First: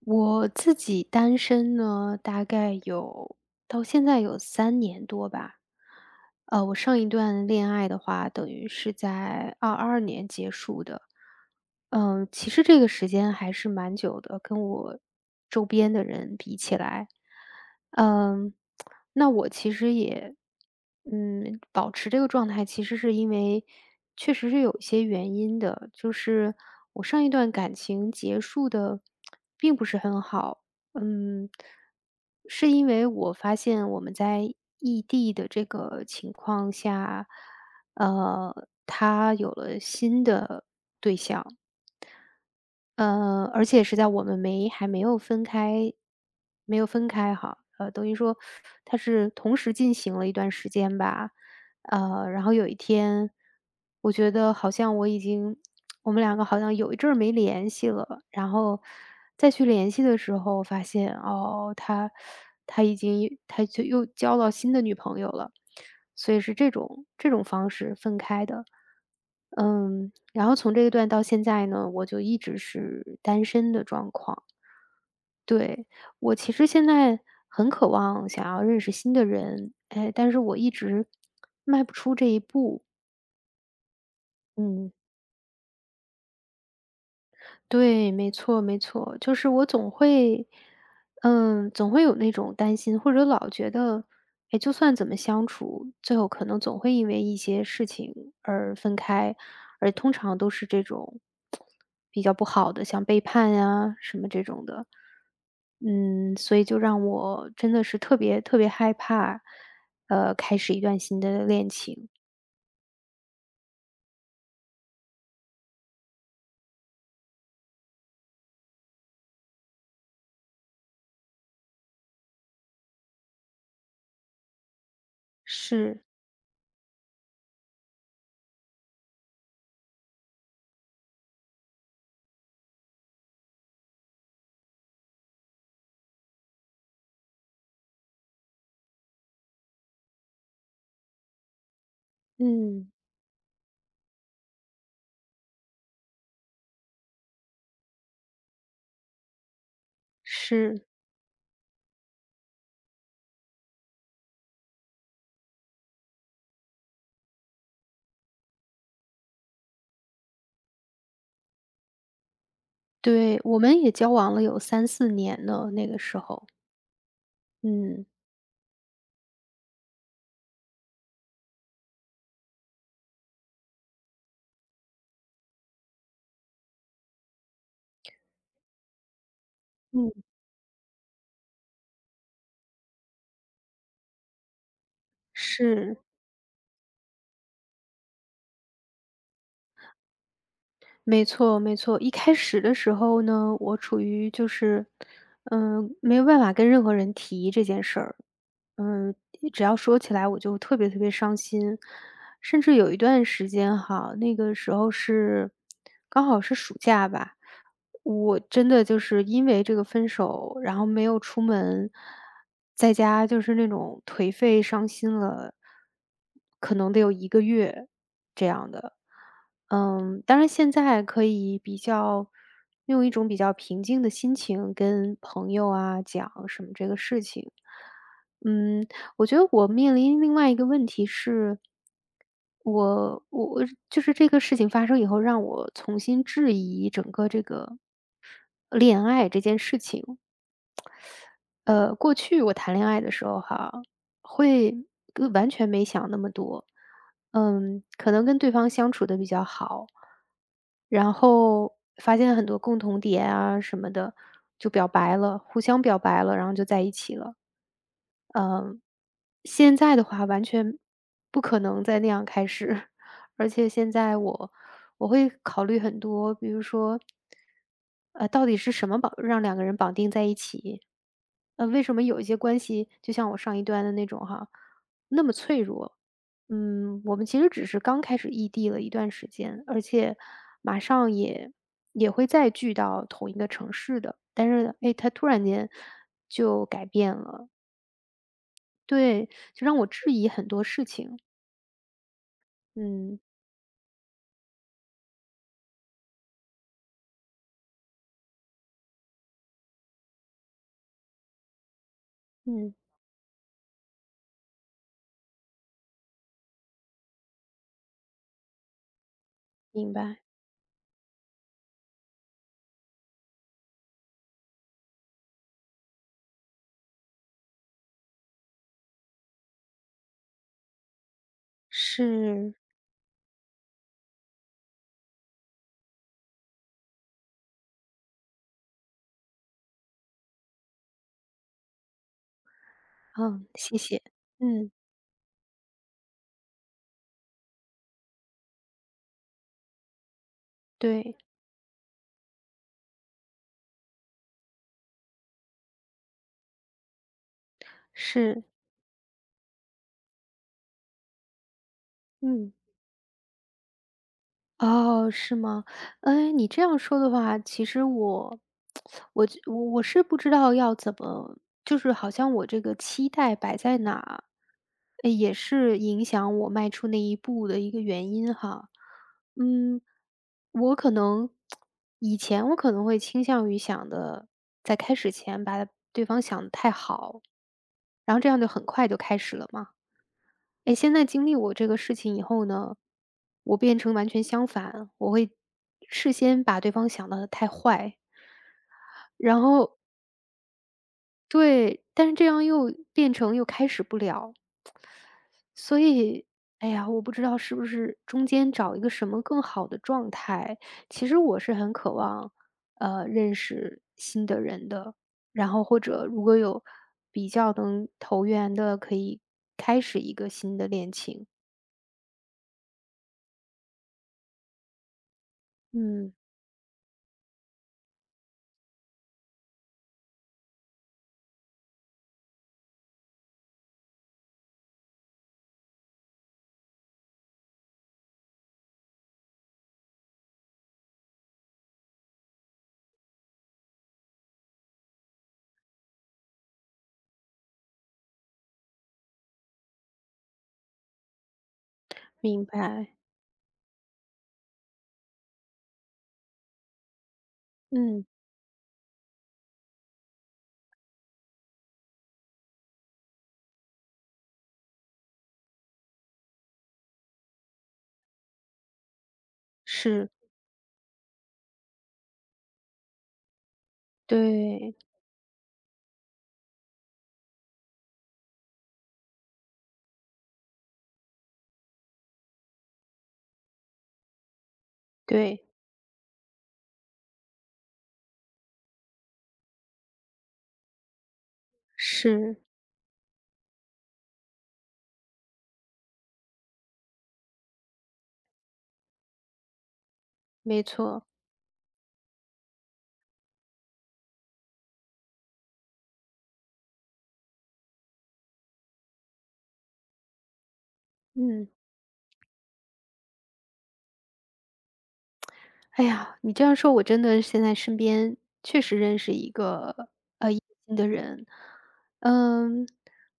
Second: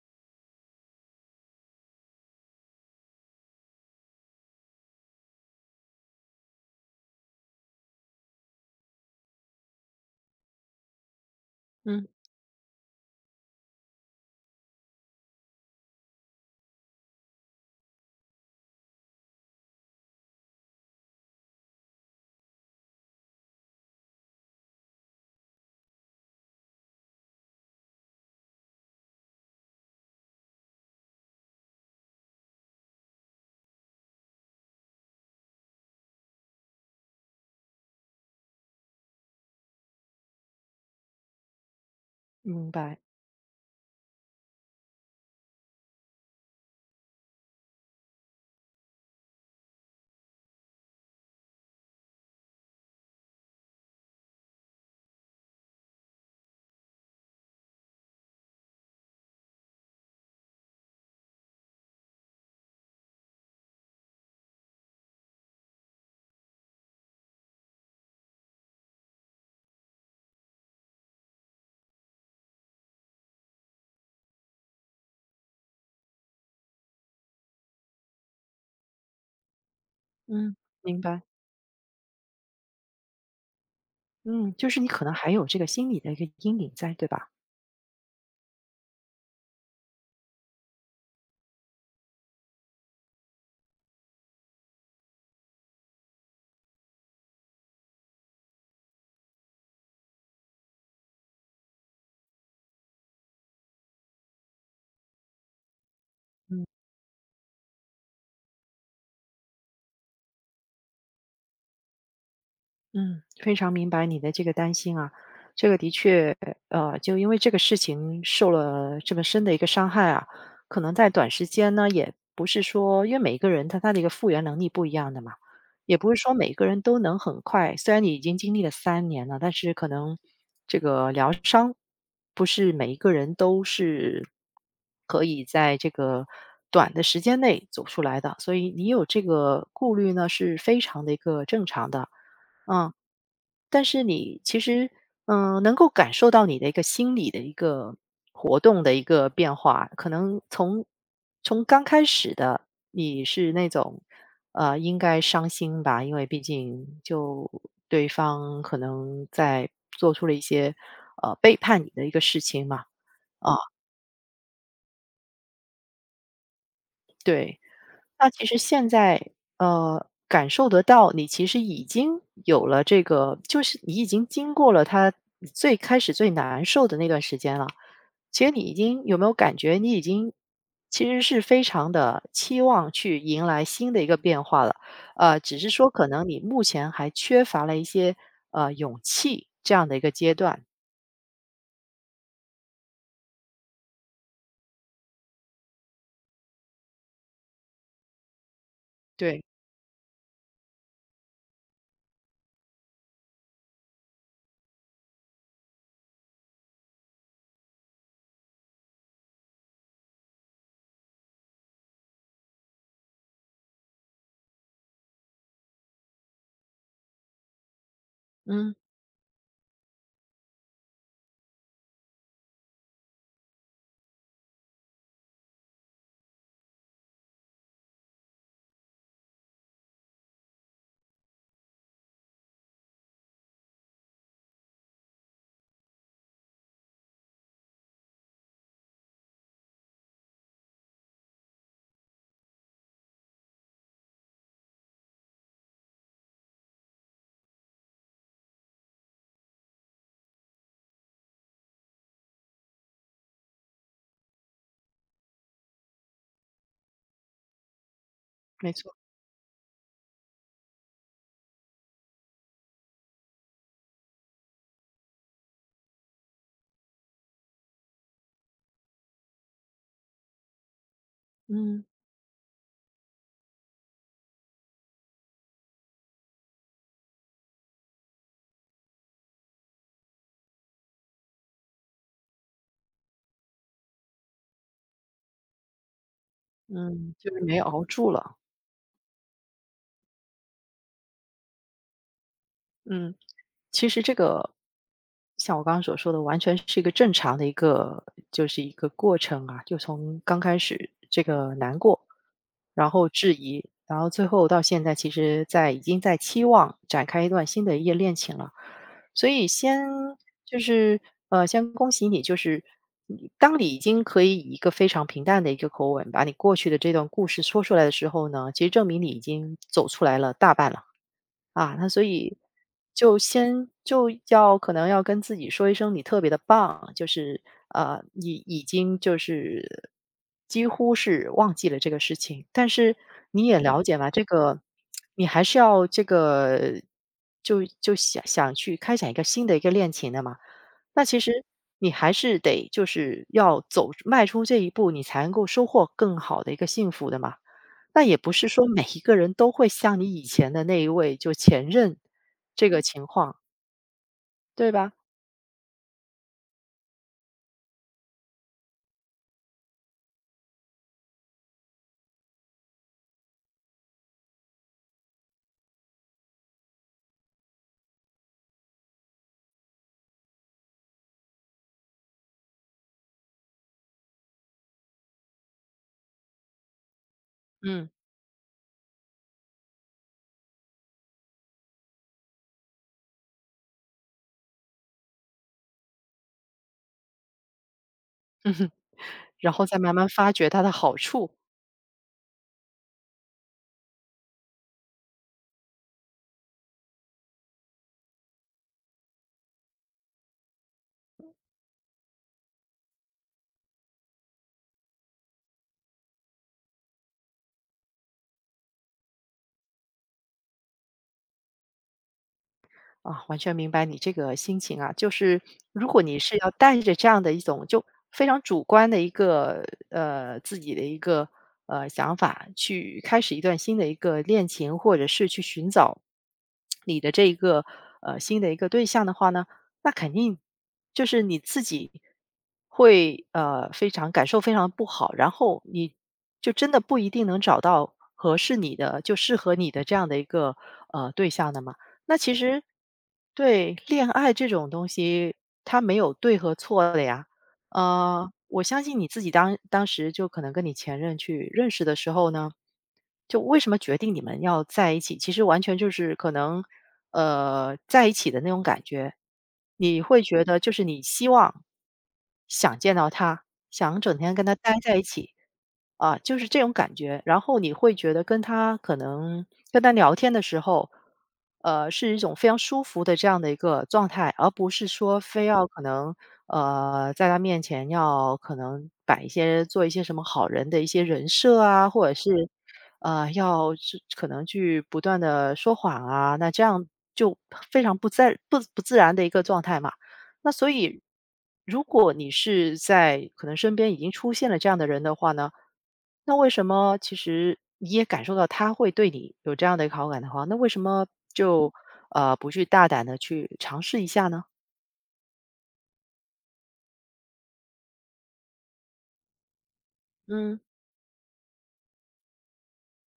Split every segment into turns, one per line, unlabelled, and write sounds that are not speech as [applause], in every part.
我自己单身呢，大概有到现在有3年多吧。我上一段恋爱的话，等于是在22年结束的。
嗯，
其实这个时间还是蛮久的，跟我周边的人比起来。嗯，那我其实也，保持这个状态，其实是因为确实是有一些原因的，就是我上一段感情结束的并不是很好，嗯，是因为我发现我们在异地的这个情况下，他有了新的，
明白。
而且是在我们没还没有分开哈，等于说他是同时进行了一段时间吧。然后有一天，我觉得好像我已经我们两个好像有一阵儿没联系了，然后再去联系的时候发现，哦，他他已经他就又交到新的女朋友了，所以是这种方式分开的。然后从这一段到现在呢，我就一直是单身的状况。对。我其实现在很渴望想要认识新的人，哎，但是
嗯，
我一
明
直
白。
迈不出这一步。
嗯，就是你
嗯。
可能还有这个心理的一个阴影在，对吧？
对，没错，没错，就是我总会有那种担心，或者老觉得，哎，就算怎么相处，最后可能总会因为一些事情而分开，而通常都是这种比较不好的，像背叛呀什么这种的，所
嗯。
以就让我真的是特别特别害怕，开始一段新的恋情。
嗯，非常明白你的这个担心啊，这个的确，就因为这个事情受了这么深的一个伤害啊，可能在短时间呢，也不是说，因为每个人他的一个复原能力不一样的嘛，也
是。
不是说每个人都能很快。虽然你已经经历了三年了，但是可能这个疗伤不是每一个人都是可以在这个短的时间内走出来的，所以你有这个顾虑呢，是非常的一个正常的。
嗯。
嗯，但是你其实，嗯、能够感受到你的一个心理的一个活动的一个变化，可能
是。
从刚开始的你是那种，应该伤心吧，因为毕竟就对方可能在做出了一些背叛你的一个事情嘛，
对，
啊、
我们也交往了有3、4年了，那个时候。
对，
嗯。
那其实现在，感受得到你其实已经有了这个就是你已经经过了他最开始最难受的那段时间了。其实你已经有没有感觉你已
嗯。
经其实是非常的期望去迎来新的一个变化了，只是说
是。
可能你目前还缺乏了一些，勇气这样的一个阶段。
没错，没错，一开始的时候呢，我处于就是，没有办法跟任何人提这件事儿。嗯，
对，
只要说起来我就特别特别伤心，甚至有一段时间哈，那个时候刚好是暑假吧，我真的就是因为这个分手，然后没有出门，在家就是那种颓废、伤心了，可能得有1个月。
嗯，
嗯，当然现在可以用一种比较平静的心情跟朋友啊讲什么这个事情。嗯，我觉得我面临另外一个问题是，我就是这个事情发生以后，让我重新质疑整个这个恋爱这件事情。过去我谈恋爱的时候哈，会完全没想那么多。可能跟对方相处的比较好，然后发现很多共同点啊什么的，就表白了，互相表白了，然后就在一起了。
没错，
现在的话完全不可能再那样开始，[laughs] 而且现在我会考虑很多，比如说，到底是什么让2个人绑定在一起？为
嗯，
什么有一些关系，就像我上一段的那种哈，那么脆弱？我们其实只是刚开始异地了一段时间，而且马上也会再聚到同一个城市的。但是呢，哎，他突然间就改
嗯，
变
就是
了。
没有熬住了，
对。就让我质疑很多事情。
嗯。
嗯。
其实这个像我刚刚所说的，完全是一个正常的一个就是一个过程啊，就从刚开始这个难过，
嗯。
然后质疑，然后最后到现在，其实在已经在期望展开一段新的一页恋情了。所以先
明白。
就是先恭喜你，就是你当你已经可以以一个非常平淡的一个口吻把你过去的这段故事说出来的时候呢，其实证明你已经走出来了大半了。啊，那所以
是。
就先就要可能要跟自己说一声你特别的棒，就是你已经就是几乎是忘记了这个事情。但是你
嗯。
也嗯
谢
了解
谢。
嘛，这个
嗯。
你还是要这个就想想去开展一个新的一个恋情的嘛。那
对。
其实你还是得就是要走迈出这一步，你才能够收获更好的一个幸福的嘛。那也不
是。
是说每一个人都会像你以前的那一位就前任
嗯。
这个情况，对吧？
哦，是吗？哎，你这样说的话，其实我，我就我我是不知道要怎么，就是好像我这个期待摆在哪，哎也是影响我迈出那一步的一个原因哈。嗯，我可能以前我可能会倾向于想的，在开始前把对方想的太好，
嗯，
然后这样就很快就开始了嘛。哎，现在经历我这个事情以后呢，我变成完全相反，我会事先把对方想的太坏，然
然后
后。
再慢慢发掘它的好处。
对。但是这样又变成又开始不了，所以，哎呀，我不知道是不是中间找一个什么更好的状态。其实我是很渴望，认识新的人的，然后或者如果有比较能投缘的，可以开始一个新的恋情。
啊，完全明白你这个心情啊，就是如果
嗯。
你是要带着这样的一种就非常主观的一个自己的一个想法去开始一段新的一个恋情，或者是去寻找你的这一个新的一个对象的话呢，那肯定就是你自己会非常感受非常不好，然后你就真的不一定能找到合适你的就适合你的这样的一个对象的嘛。那其
明
实
白。
对，恋爱这种东西，它没有对和错的呀。
嗯。
我相信你自己当时就可能跟你前任去认识的时候呢，就为什么决定你们要在一起，其实完全就是可能，在一起的那种感觉，你
是。
会觉得就是你希望想见到他，想整天跟他待
对。
在一起，啊，就是这种感觉。然后你会觉得跟他可能跟他聊天的时候，是一种非常舒服的这样的一个状态，而不是说
对。
非要可能在他面前要可能摆一些做一些什么好人的一些人设啊，或者
是。
是要是可能去不断的说谎啊，那这样就非常不自不自然的一个状态嘛。那
没
所以，
错。
如果你是在可能身边已经出现了这样的人的话呢，那为什么其实你也感受到他会对你有这样的一个好感的话，那为什么
嗯。
就不去大胆的去尝试一下呢？
哎呀，你这样说，我真的现在身边确实认识一个
嗯
新的人，嗯，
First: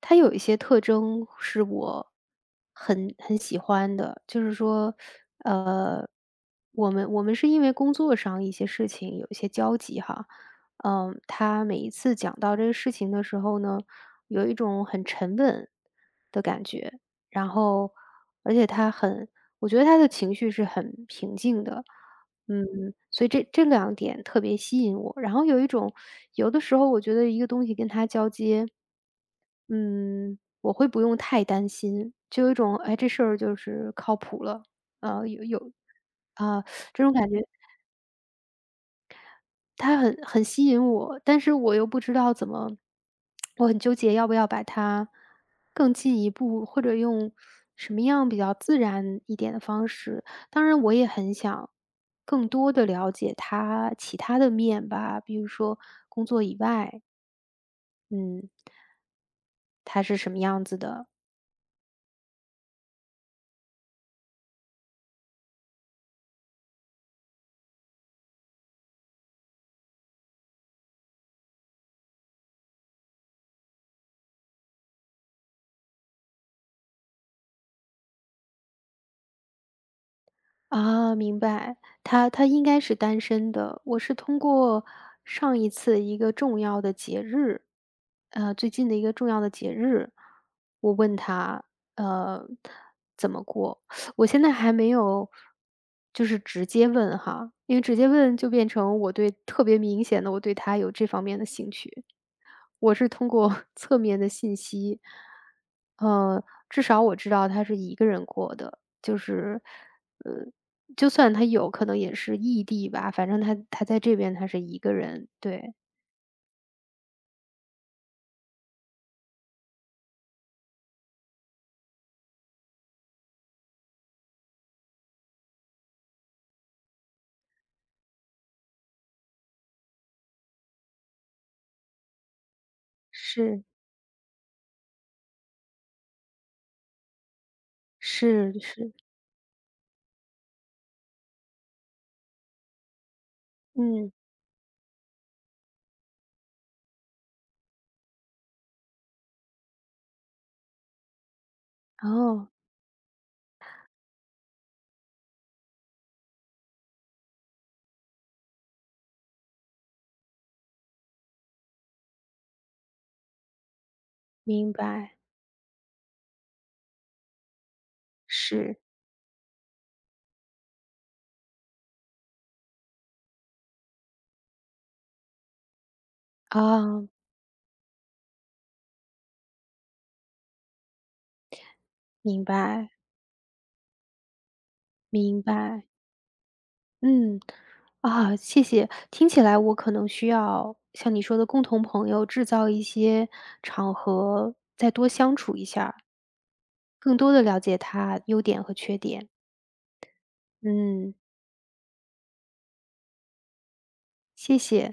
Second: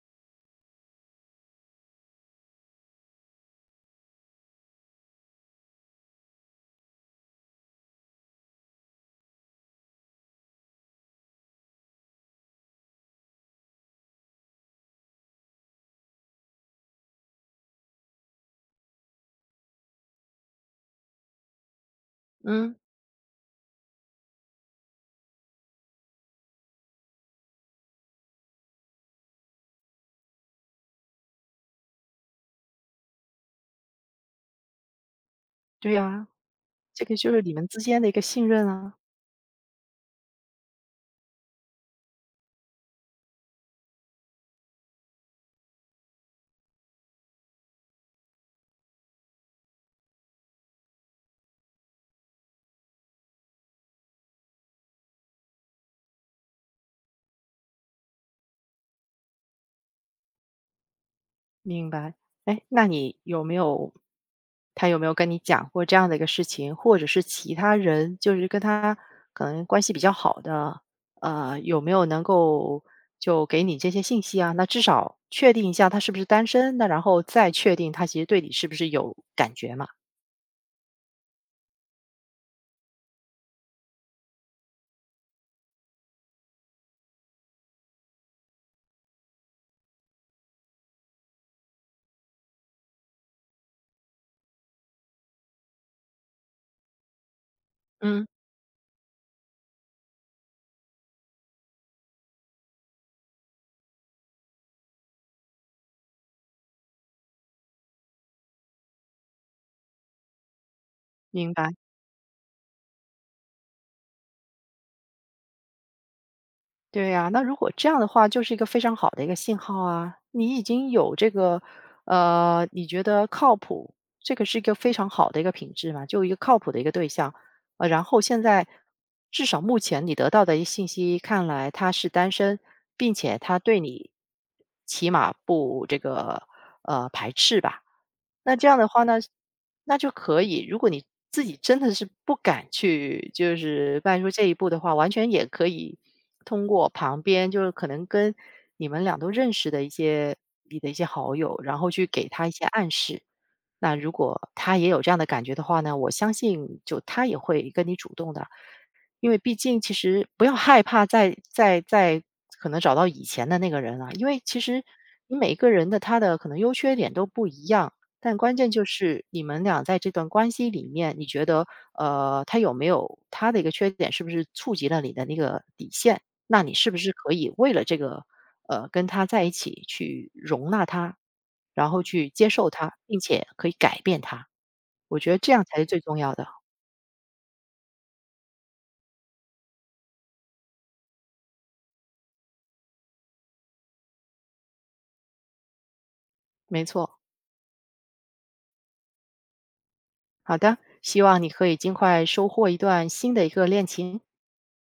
他有一些特征是我很喜欢的，就是说，呃，我们是因为工作上一些事情有一些交集哈，他每一次讲到这个事情的时候呢，有一种很沉稳的感觉，然后而且他很，我觉得他的情绪是很平静的。
嗯，
嗯，所以这两点特别吸引我。然后有一种有的时候我觉得一个东西跟它交接，嗯，我会不用太担心，就有一种，哎，这事儿就是靠谱了，有
对呀、
啊，
这
这种
个
感
就
觉
是你们之间的一个信任啊。
它很吸引我，但是我又不知道怎么我很纠结要不要把它更进一步，或者用什么样比较自然一点的方式。当然我也很想更多的了解他其他的面吧，比如说工作以外，嗯，他是什么样子的。
明白。哎，那你有没有他有没有跟你讲过这样的一个事情，或者是其他人就是跟他可能关系比较好的，有没有能够就给你这些信息啊？那至少确定一下他是不是单身，那然后再确定他其实对你是不是有感觉嘛？
啊，明白，他应该是单身的。我是通过上一次一个重要的节日，最近的一个重要的节日，我问他，呃，怎么过？我现在还没有，就是直接问哈，因为直接
嗯，
问就变成我对特别明显的我对他有这方面的兴趣。我是通过 [laughs] 侧面的信息，呃，至少我知道他是一个人过的，就是，呃，就算他
明白。
有可能也是异地吧，反正他在这边他是一个人。对。
对呀，那如果这样的话，就是一个非常好的一个信号啊！你已经有这个，你觉得靠谱，这个是一个非常好的一个品质嘛，就一个靠谱的一个对象。然后现在至少目前你得到的一信息看来，他是单身，并且他
是，
对你起码不这个排斥吧。那
是，
这样的
是。
话呢，那就可以。如果你自己真的是不敢去，就是
嗯。
迈出这一步的话，完全也可以通过旁边，就是可能跟你们俩都认识的一些你的一些好友，然后去给他
哦。
一些暗示。那如果他也有这样的感觉的话呢，我相信就他也会跟你主动的，因为毕竟其实不要害怕再可能找到以前的那个人啊，因为其
明
实
白。
你每一个人的他的可能优缺点都不一样。但关键
是。
就是你们俩在这段关系里面，你觉得，他有没有他的一个缺点，是不是触及了你的那个底线？那你是不
啊，
是可以为了这个，跟他在一起去容纳他，然后去
明
接受
白，
他，并且可以改变他？我觉得
明
这样才
白。
是最重要的。
嗯。啊，谢谢。听起来我可能需要像你说的共同朋友，制造一些场合，再多相处一下儿
没
更
错，
多的了解他优点和缺点。
好的，
嗯。
希望你可以尽快收获一段新的一个恋情。
谢谢。